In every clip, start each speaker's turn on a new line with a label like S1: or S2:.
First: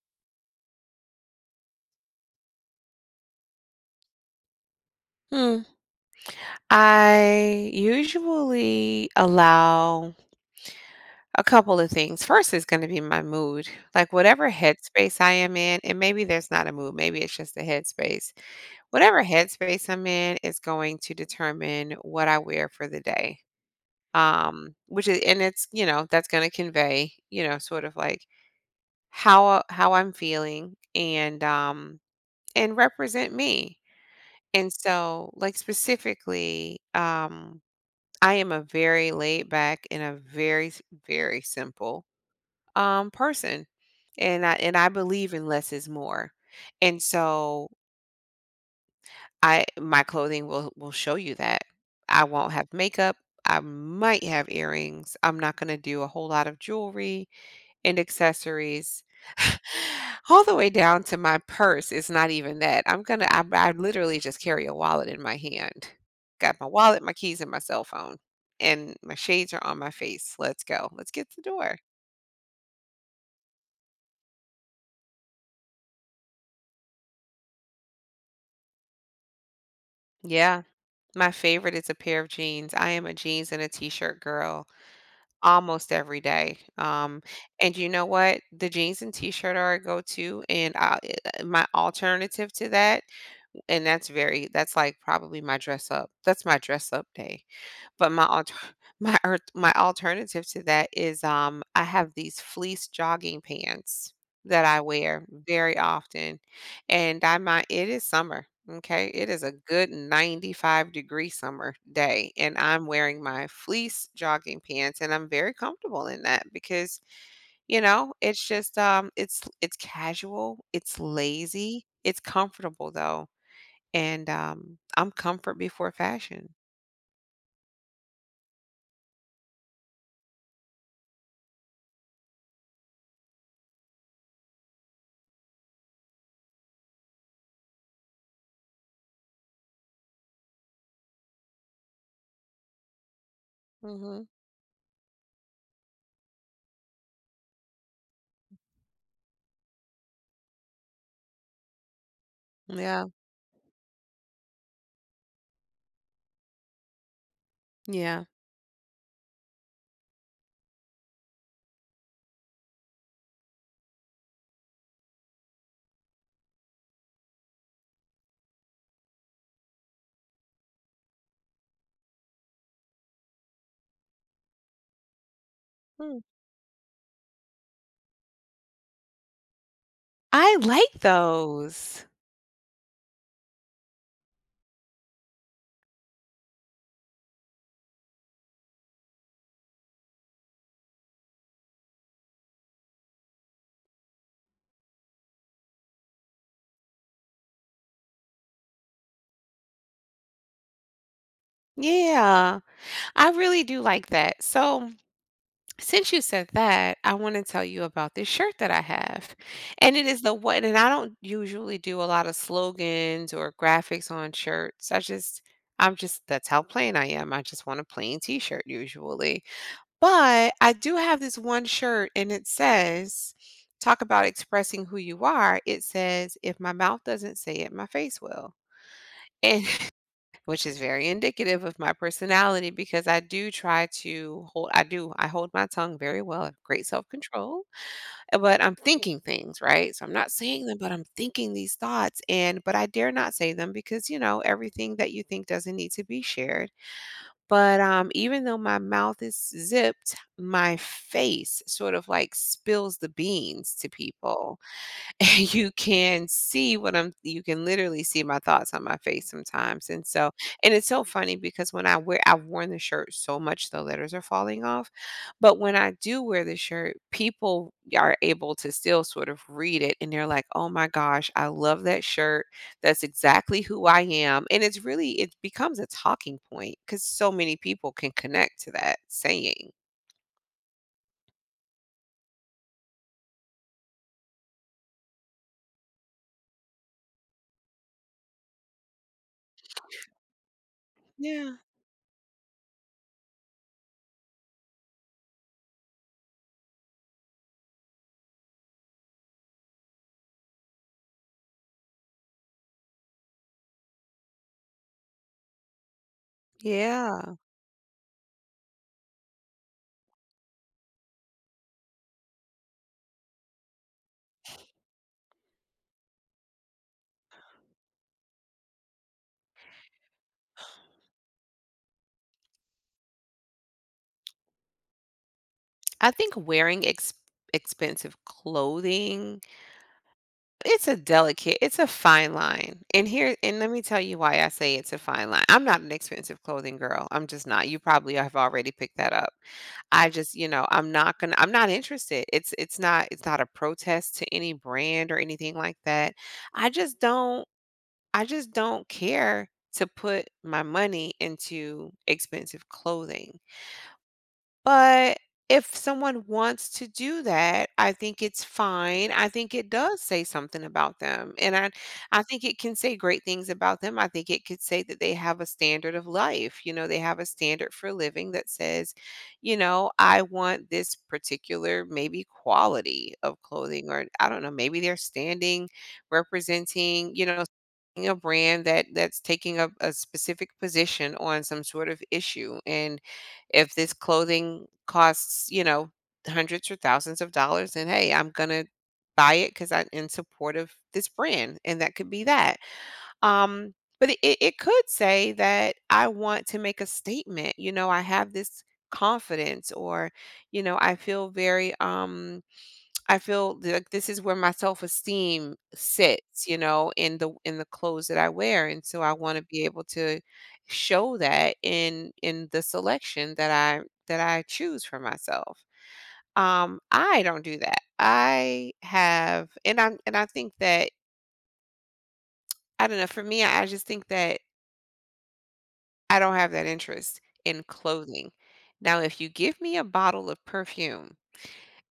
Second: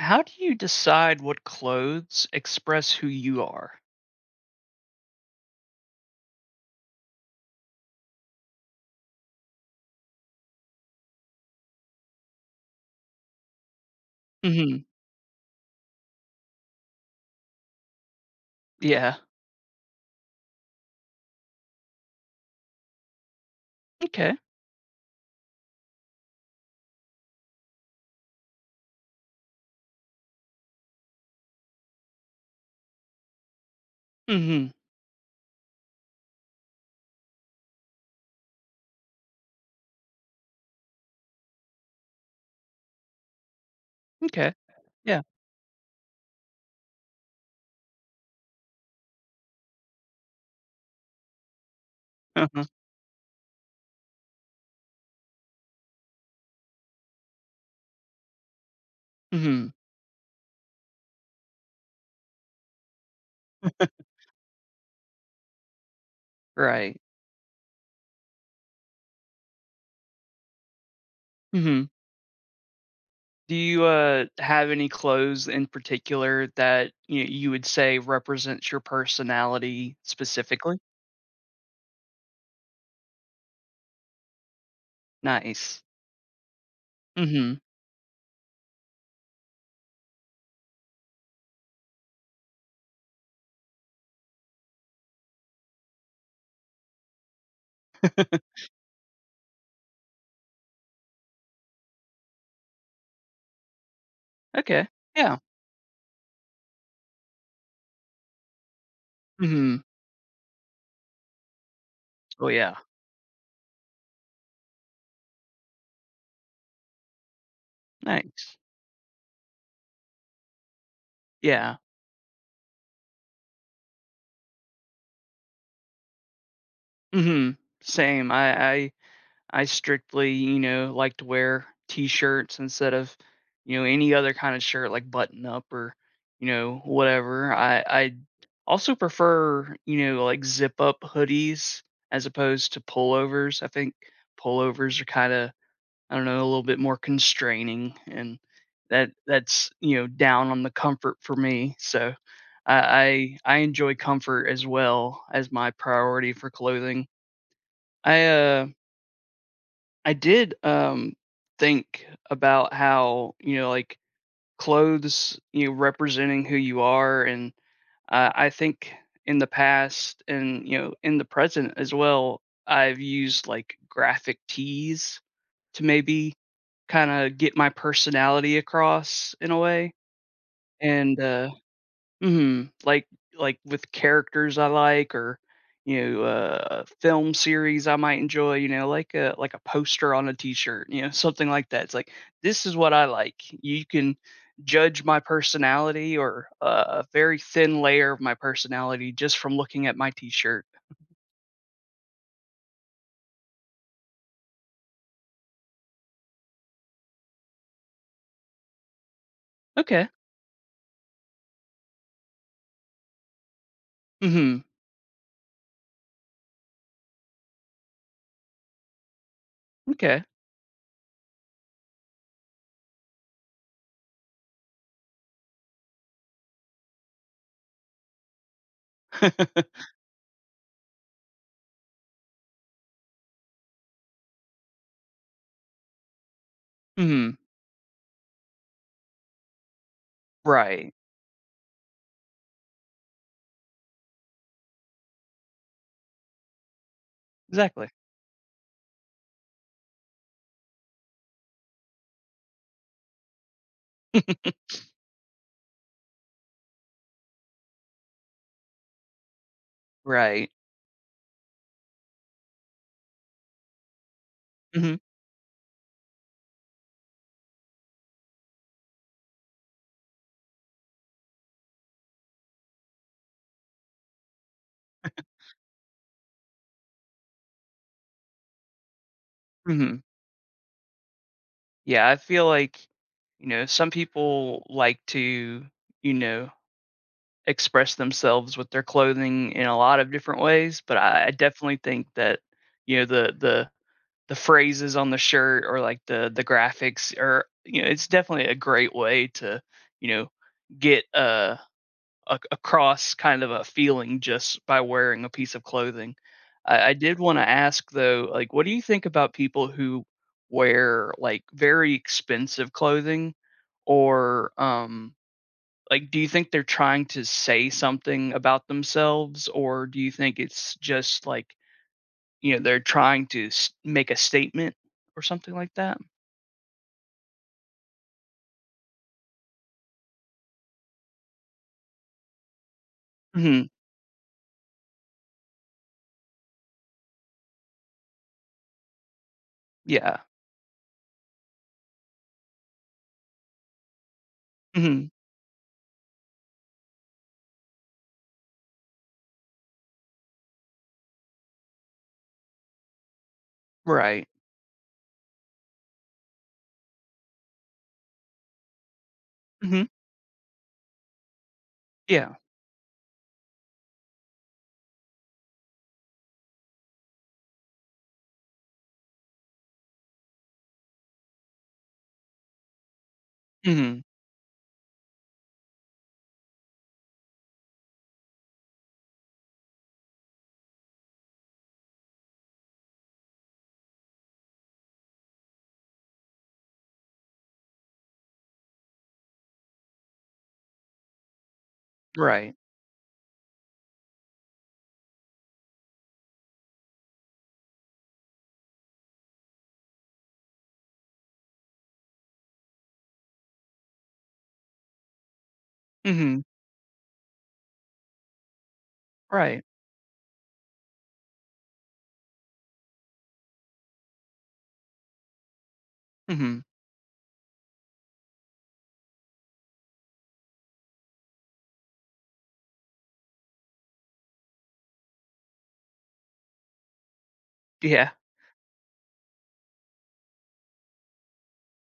S1: How do you decide what clothes express who you are?
S2: Hmm. I usually allow a couple of things. First is going to be my mood, like whatever
S1: Mhm.
S2: headspace I am in, and maybe there's not a mood, maybe it's just a headspace.
S1: Yeah.
S2: Whatever headspace I'm in is going to determine what I wear for the day.
S1: Okay.
S2: Which is, and it's, you know, that's going to convey, you know, sort of like how I'm feeling, and represent me.
S1: Mhm.
S2: And so, like specifically, I am a very laid back and a very simple person. And
S1: Okay.
S2: I
S1: Yeah.
S2: believe in less is more. And so I my clothing will show you that. I won't
S1: Uh-huh.
S2: have makeup. I might have earrings. I'm not going to do a whole lot of jewelry and accessories
S1: Mhm.
S2: all the way down to my purse. It's not even that. I literally just carry a wallet in my hand. Got my
S1: Right.
S2: wallet, my keys, and my cell phone. And my shades are on my face. Let's go. Let's get to the door.
S1: Mhm. Do you, have any clothes in particular that you would say represents your personality
S2: Yeah.
S1: specifically?
S2: My favorite is a pair of jeans. I am a jeans and a t-shirt girl
S1: Nice.
S2: almost every day.
S1: Mhm.
S2: And you know what? The jeans and t-shirt are a go-to, and my alternative to that. And that's very that's, like, probably my dress up. That's my dress up day. But my alter my alternative to that is, I have these fleece jogging pants that I
S1: Okay.
S2: wear
S1: Yeah.
S2: very often, and I might it is summer, okay. It is a
S1: Mhm.
S2: good 95-degree summer day,
S1: Oh,
S2: and
S1: yeah.
S2: I'm wearing my fleece jogging pants, and I'm very comfortable in that because, you know, it's
S1: Nice.
S2: just, it's casual, it's
S1: Yeah.
S2: lazy, it's comfortable, though. And, I'm comfort before fashion.
S1: Mhm. Same. I strictly, like to wear t-shirts instead of, any other kind of shirt like button up or, whatever. I also prefer, like zip up hoodies as opposed to pullovers. I think
S2: Mhm.
S1: pullovers are kind of, I don't know, a little bit more constraining and that's down on the comfort for me. So
S2: Yeah,
S1: I enjoy comfort as well as my priority for clothing. I
S2: yeah.
S1: uh I did think about how, like clothes, representing who you are and I think in the past and, in the present as well, I've used like graphic tees to
S2: Hmm.
S1: maybe kind of get my personality across in a way.
S2: I like
S1: And uh,
S2: those.
S1: mhm. Like with characters I like or, a film series I might enjoy, like a poster on a T-shirt, something like that. It's like, "This is what I like." You can judge my personality or a very thin layer of my personality just from looking at my T-shirt.
S2: Yeah, I really do like that. So, since you said that, I wanna tell you about this shirt that I have, and it
S1: Okay.
S2: is the one, and I don't usually do a lot of slogans or graphics on
S1: Mhm.
S2: shirts. I'm just that's how plain I am. I just want a plain t-shirt usually.
S1: Okay.
S2: But I do have this one shirt and it says, talk about expressing who you are. It says, if my mouth doesn't say it, my face will. And which is very indicative of my personality because I do, I hold my tongue very well, I have great self
S1: Mhm.
S2: control, but I'm thinking things, right? So I'm not saying them,
S1: Right.
S2: but I'm thinking these thoughts. And, but I dare not say them because, you know, everything that you think doesn't need to be shared. But
S1: Exactly.
S2: even though my mouth is zipped, my face sort of like spills the beans to people. you can see what I'm you can literally see my thoughts on my face sometimes. And so,
S1: Right.
S2: and it's so funny because when I wear I've worn the shirt so much the letters are falling off.
S1: Mhm.
S2: But when I do wear the shirt, people are able to still sort of read it and they're like, "Oh my gosh, I love that shirt. That's exactly who I am." And it becomes a talking point cuz so many people can connect to that saying.
S1: Mhm. Yeah, I feel like, some people like to, you know express themselves with their clothing in a lot of different ways, but I
S2: Yeah.
S1: definitely think that you know the the the phrases on the shirt or like the graphics or it's definitely a great way to you know get a across kind of a feeling just by wearing a piece of clothing. I did
S2: Yeah.
S1: want to ask though, like, what do you think about people who wear like very expensive clothing or like, do you think they're trying to say something about themselves, or do you think it's just like, they're trying to make a statement or something like that?
S2: I think wearing expensive clothing. It's a fine line, and here and
S1: Hmm.
S2: let me tell you why I say it's a fine line. I'm not an expensive clothing girl, I'm just not. You probably have already picked that up. I
S1: Yeah.
S2: just, you know, I'm not interested. It's not a protest to any
S1: Hmm.
S2: brand or anything like that. I just don't I just don't care to put my money into expensive clothing.
S1: Right.
S2: But if someone wants to do that, I think it's fine. I think it
S1: Hmm.
S2: does say something about them. And I
S1: Yeah.
S2: think it can say great things about them. I think it could say that they have a standard of life. You know, they have a standard for living that says, you know, I want this particular maybe quality of clothing,
S1: Hmm.
S2: or I don't know, maybe they're standing representing, you know, a brand that that's taking up a specific position on some sort of issue, and if this clothing costs, you know, hundreds or thousands of dollars, then hey, I'm gonna buy it because I'm in support of this brand, and that could be
S1: Right.
S2: that. Um, but it it could say that I want to make a statement. You know, I have this confidence, or you know, I feel very I feel like this is where my self-esteem
S1: Hmm.
S2: sits, you know, in the clothes that I wear, and so I wanna
S1: Right.
S2: be able to show that in the selection that I choose for myself.
S1: Hmm.
S2: I don't do that. I have and I think that, I don't know, for me, I just think that I don't have that interest in
S1: Yeah.
S2: clothing. Now, if you give me a bottle of perfume,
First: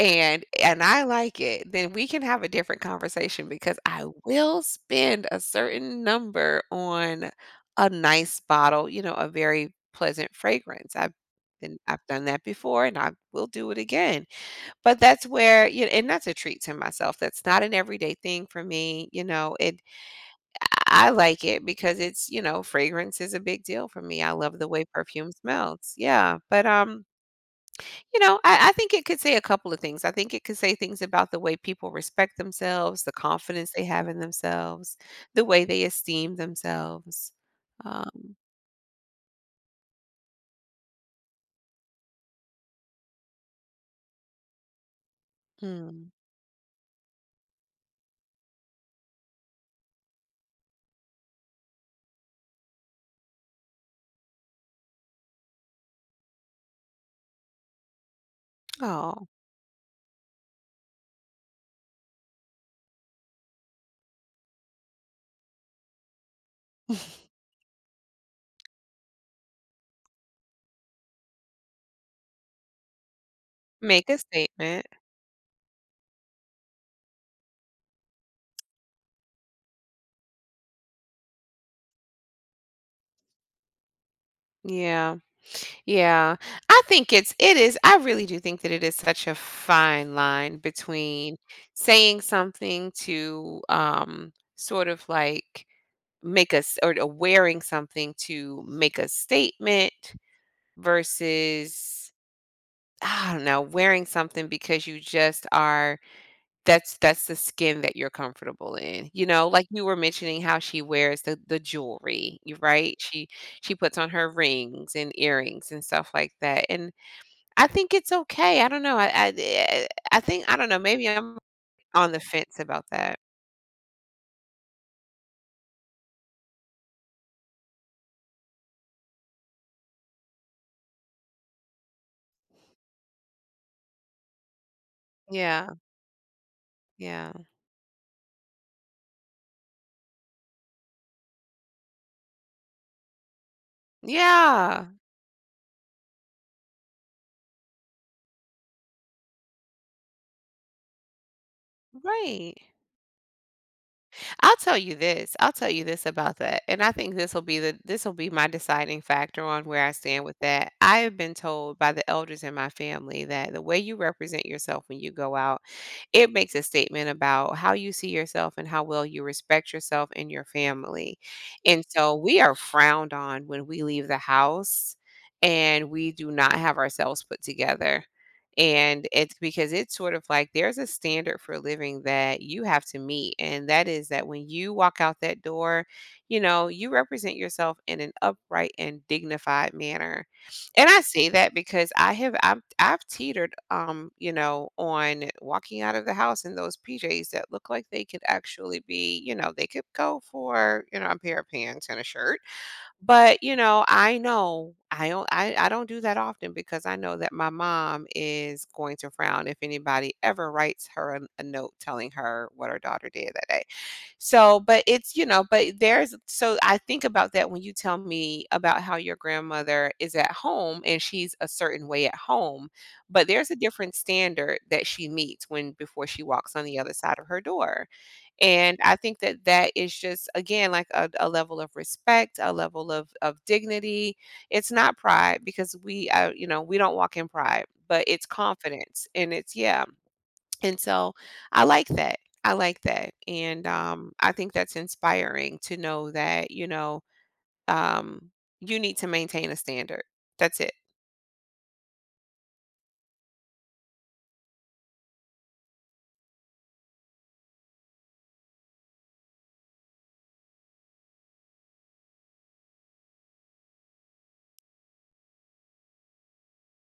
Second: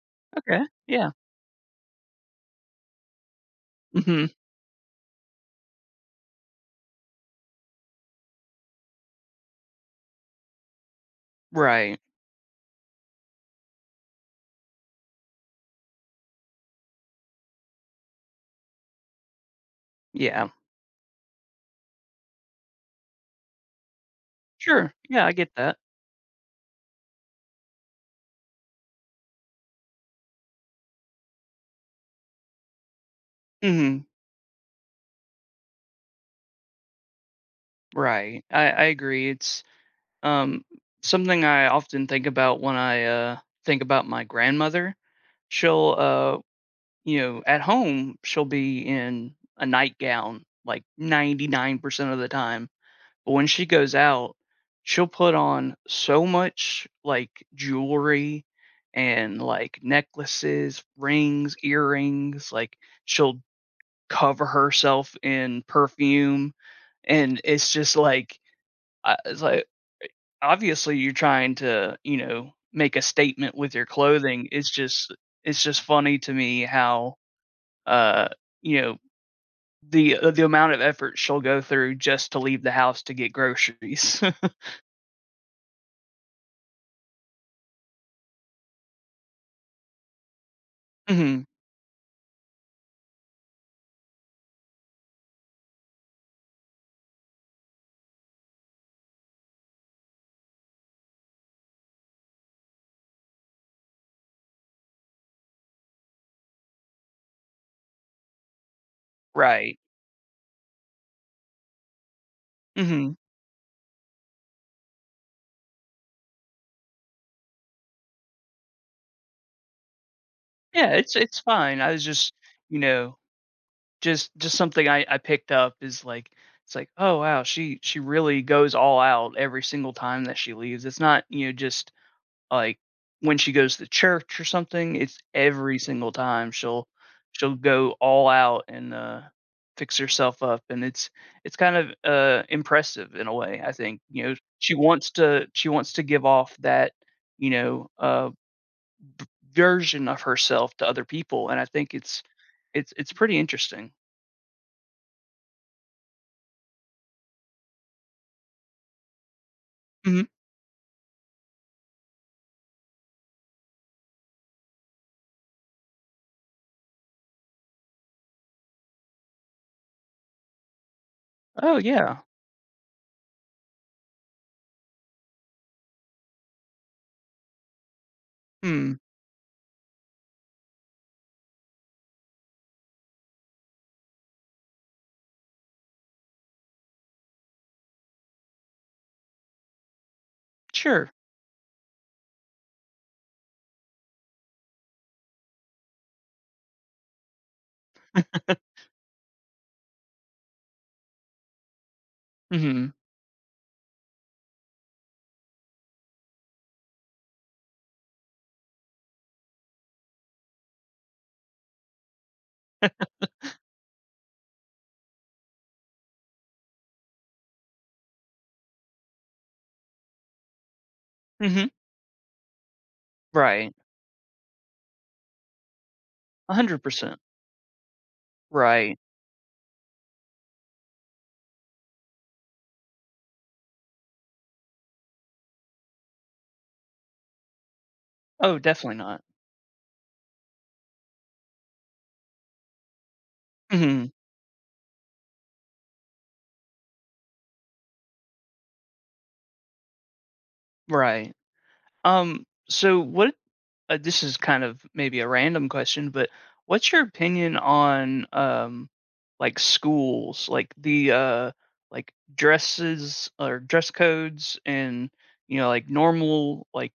S2: and
S1: Okay.
S2: I
S1: Yeah.
S2: like it, then we can have a different conversation because I
S1: Hmm.
S2: will spend a certain number on a nice bottle, you know, a very pleasant fragrance. I've been
S1: Right.
S2: I've done that before, and I will do it again. But that's where, you know, and that's a treat to myself. That's not an everyday thing for me, you know. It
S1: Yeah.
S2: I like it because it's, you know, fragrance is a big deal for me. I love the way
S1: Sure. Yeah, I
S2: perfume
S1: get that.
S2: smells. Yeah. But you know, I think it could say a couple of things. I think it could say things about the way people respect themselves, the confidence they
S1: Hmm.
S2: have in themselves, the way they esteem themselves. Um,
S1: Right. I agree. It's um something I often think about when I think about my grandmother. She'll
S2: mm,
S1: uh at home, she'll be in a nightgown like 99% of the time. But when she goes out, she'll put on so much like jewelry
S2: oh,
S1: and like necklaces, rings, earrings. Like she'll cover herself in perfume. And it's just like, it's like, obviously you're trying to, make a statement with your
S2: make a
S1: clothing. It's
S2: statement.
S1: just, it's just funny to me how uh, you know, the amount of effort she'll go through just to leave the house to get groceries.
S2: Yeah. Yeah. I really do think that it is such a fine line between
S1: Mhm.
S2: saying something to sort of like make us or wearing something to make a statement versus, I don't know, wearing something because you just are, that's the skin that you're comfortable in. You know, like
S1: Right.
S2: you were mentioning how she wears the jewelry, you right?
S1: Mhm.
S2: She puts on her rings and earrings and stuff like that. And I think it's okay. I don't know. I don't know,
S1: Yeah,
S2: maybe I'm
S1: it's fine. I was
S2: on the
S1: just,
S2: fence
S1: you
S2: about that.
S1: know, just something I picked up is like it's like, "Oh, wow, she really goes all out every single time that she leaves." It's not, just like, when she goes to church or something, it's
S2: Yeah,
S1: every single time she'll
S2: yeah.
S1: she'll go all out and, fix herself up, and it's kind of, impressive in a way, I think, she
S2: Yeah.
S1: wants to she wants to give off that, you know, uh, version of herself to other people, and I think it's
S2: Right.
S1: it's it's pretty interesting.
S2: I'll tell you this. I'll tell you this about that. And I think this will be the this will be my deciding factor on where I stand
S1: Mhm.
S2: with that. I have been told by the elders in my family that the way you represent yourself when you go out, it makes a statement about how you see yourself and how well you respect yourself and your family.
S1: Oh,
S2: And so
S1: yeah.
S2: we are frowned on when we leave the house and we do not have ourselves put together.
S1: Hmm.
S2: And it's because it's sort of like there's a standard for living that you have to meet. And that is that when you walk out that door, you know, you represent yourself in an upright and dignified manner. And I
S1: Sure.
S2: say that because I've teetered you know, on walking out of the house in those PJs that look like they could actually be, you know, they could go for, you know, a pair of pants and a shirt,
S1: Mhm.
S2: but, you know, I don't do that often because I know that my mom is going to frown if anybody ever writes her a note telling her what her daughter did that day. So, but it's, you know, but there's so I think about that when you tell me about how your grandmother is at home and she's a
S1: Mhm.
S2: certain way at home, but there's a
S1: Right.
S2: different standard that she meets when before she walks on the other side
S1: 100%.
S2: of her door. And I
S1: Right.
S2: think that that is just, again, like a level of respect, a level of dignity. It's not pride because we, you know, we don't walk in pride, but it's
S1: Oh, definitely
S2: confidence
S1: not.
S2: and it's, yeah. And so I like that. I like that. And
S1: Mhm.
S2: I think that's inspiring to know that, you know, um, you need to maintain a standard. That's it.
S1: Right. So what this is kind of maybe a random question, but what's your opinion on like schools, like the like dresses or dress codes and like normal like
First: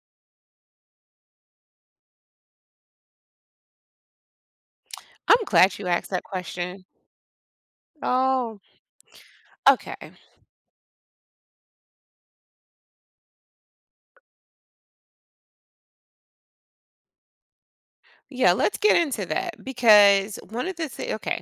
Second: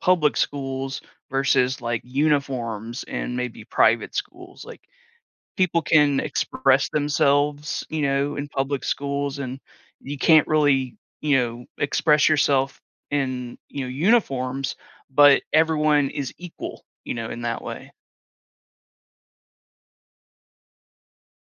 S1: public schools versus like uniforms and maybe private schools? Like
S2: I'm glad
S1: people
S2: you asked
S1: can
S2: that question.
S1: express themselves, in
S2: Oh,
S1: public schools, and
S2: okay.
S1: you can't really, express yourself in, uniforms, but everyone is equal, in that way.
S2: Yeah, let's get into that because one of the things, okay.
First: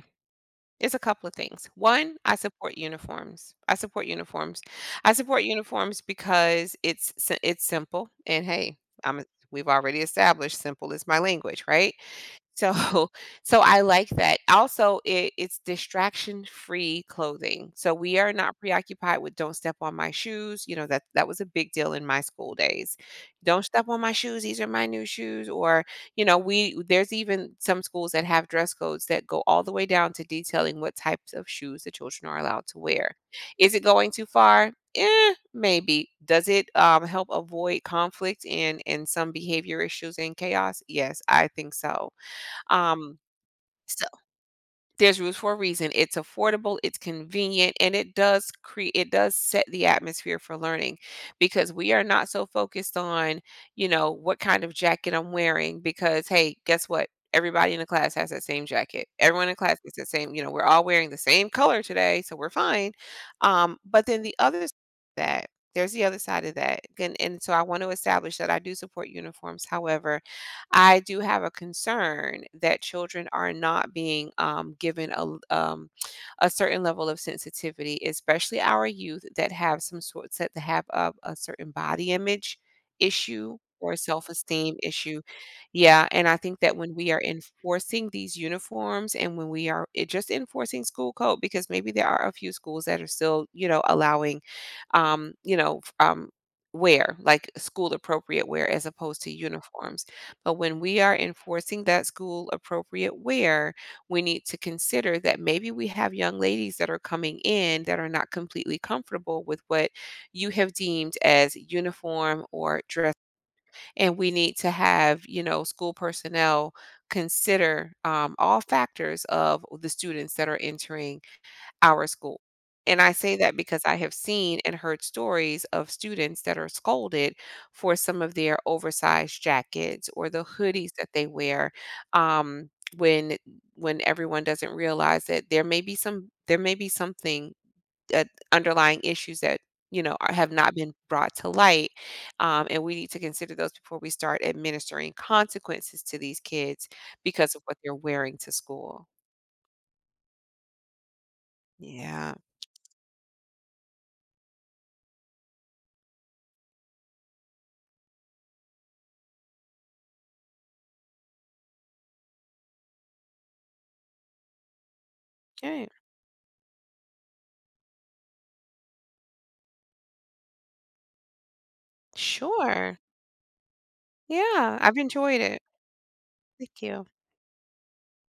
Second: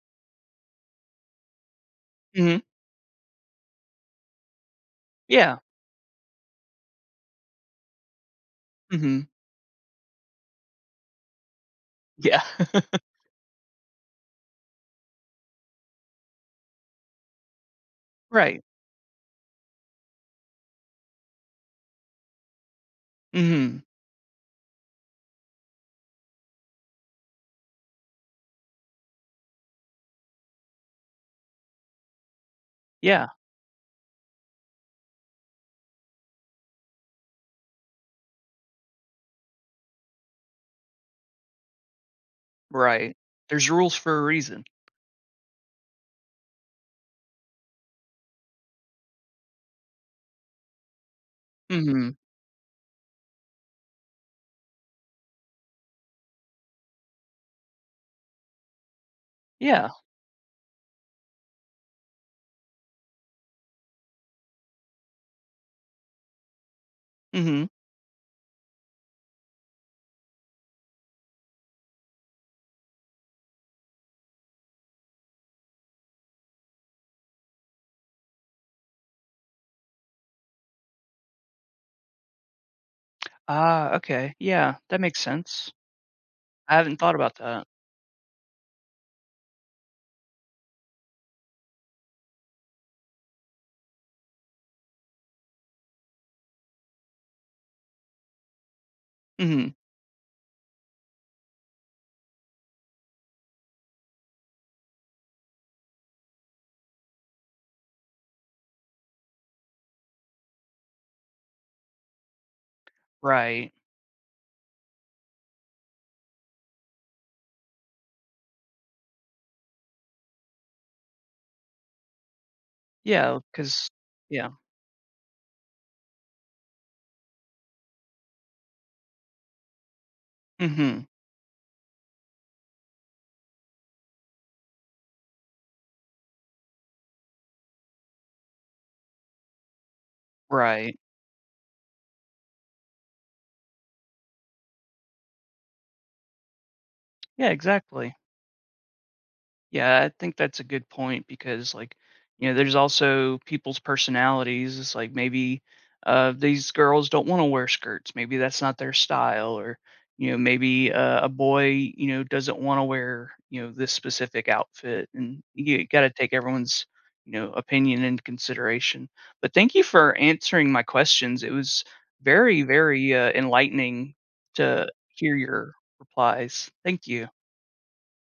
S2: It's a couple of things. One, I
S1: Mhm.
S2: support uniforms. I support uniforms. I support
S1: Yeah.
S2: uniforms because it's simple, and hey, I'm a-
S1: Mhm.
S2: we've already established simple is my language, right?
S1: Yeah.
S2: So so I like that. Also, it's distraction-free clothing. So we are not
S1: Right.
S2: preoccupied with "Don't step on my shoes." You know, that was a big deal in my school days. "Don't
S1: Mhm.
S2: step on my shoes. These are my new shoes." Or, you know, we there's even some schools that have dress codes that go all the way down to detailing what types of shoes the children are allowed to wear.
S1: Yeah.
S2: Is it going too far? Eh, maybe. Does it, help avoid conflict and some behavior issues and chaos? Yes, I think so.
S1: Right.
S2: Um,
S1: There's rules
S2: so
S1: for a reason.
S2: there's roots for a reason. It's affordable, it's convenient, and it does set the atmosphere for learning because we are
S1: Mhm.
S2: not so focused on, you know, what kind of jacket I'm wearing because hey, guess what? Everybody in the class has that same jacket. Everyone in class
S1: Yeah.
S2: is the same, you know, we're all wearing the same color today, so we're fine. But then the other s- that there's the other side of that. And so I
S1: Mhm.
S2: want to establish that I do support uniforms. However, I do have a concern that children are not being given a certain level of sensitivity, especially our youth that have some sort that have a certain body image issue
S1: Ah,
S2: or
S1: okay.
S2: self-esteem
S1: Yeah, that makes
S2: issue.
S1: sense.
S2: Yeah, and I think
S1: I
S2: that when
S1: haven't
S2: we
S1: thought
S2: are
S1: about that.
S2: enforcing these uniforms and when we are just enforcing school code, because maybe there are a few schools that are still, you know, allowing, um, you know, f- um, wear like school appropriate wear as opposed to
S1: Mhm.
S2: uniforms, but when we are enforcing that school appropriate wear, we need to consider that maybe we have young ladies that are coming in that are not completely comfortable with what you have deemed as uniform or dress.
S1: Right.
S2: And we need to have, you know, school personnel consider all factors of the students that are entering our school. And
S1: Because.
S2: I say
S1: Yeah,
S2: that because
S1: 'cause
S2: I have
S1: yeah.
S2: seen and heard stories of students that are scolded for some of their oversized jackets or the hoodies
S1: Mhm.
S2: that they wear, um, when when everyone doesn't realize that there may be some there may be something uh, underlying issues that you know are, have not been
S1: Right.
S2: brought to light, and we need to consider those before we start administering consequences to these kids
S1: Yeah,
S2: because of what they're
S1: exactly.
S2: wearing to school.
S1: Yeah, I think that's a good point because, like,
S2: Yeah.
S1: there's also people's personalities. It's like maybe these girls don't want to wear skirts. Maybe that's not their style, or maybe a boy, doesn't want to wear this specific outfit, and you
S2: Okay.
S1: got to take everyone's opinion into consideration. But thank you for answering my questions. It was very,
S2: Sure.
S1: very enlightening
S2: Yeah,
S1: to
S2: I've
S1: hear
S2: enjoyed it.
S1: your replies.
S2: Thank you.
S1: Thank you.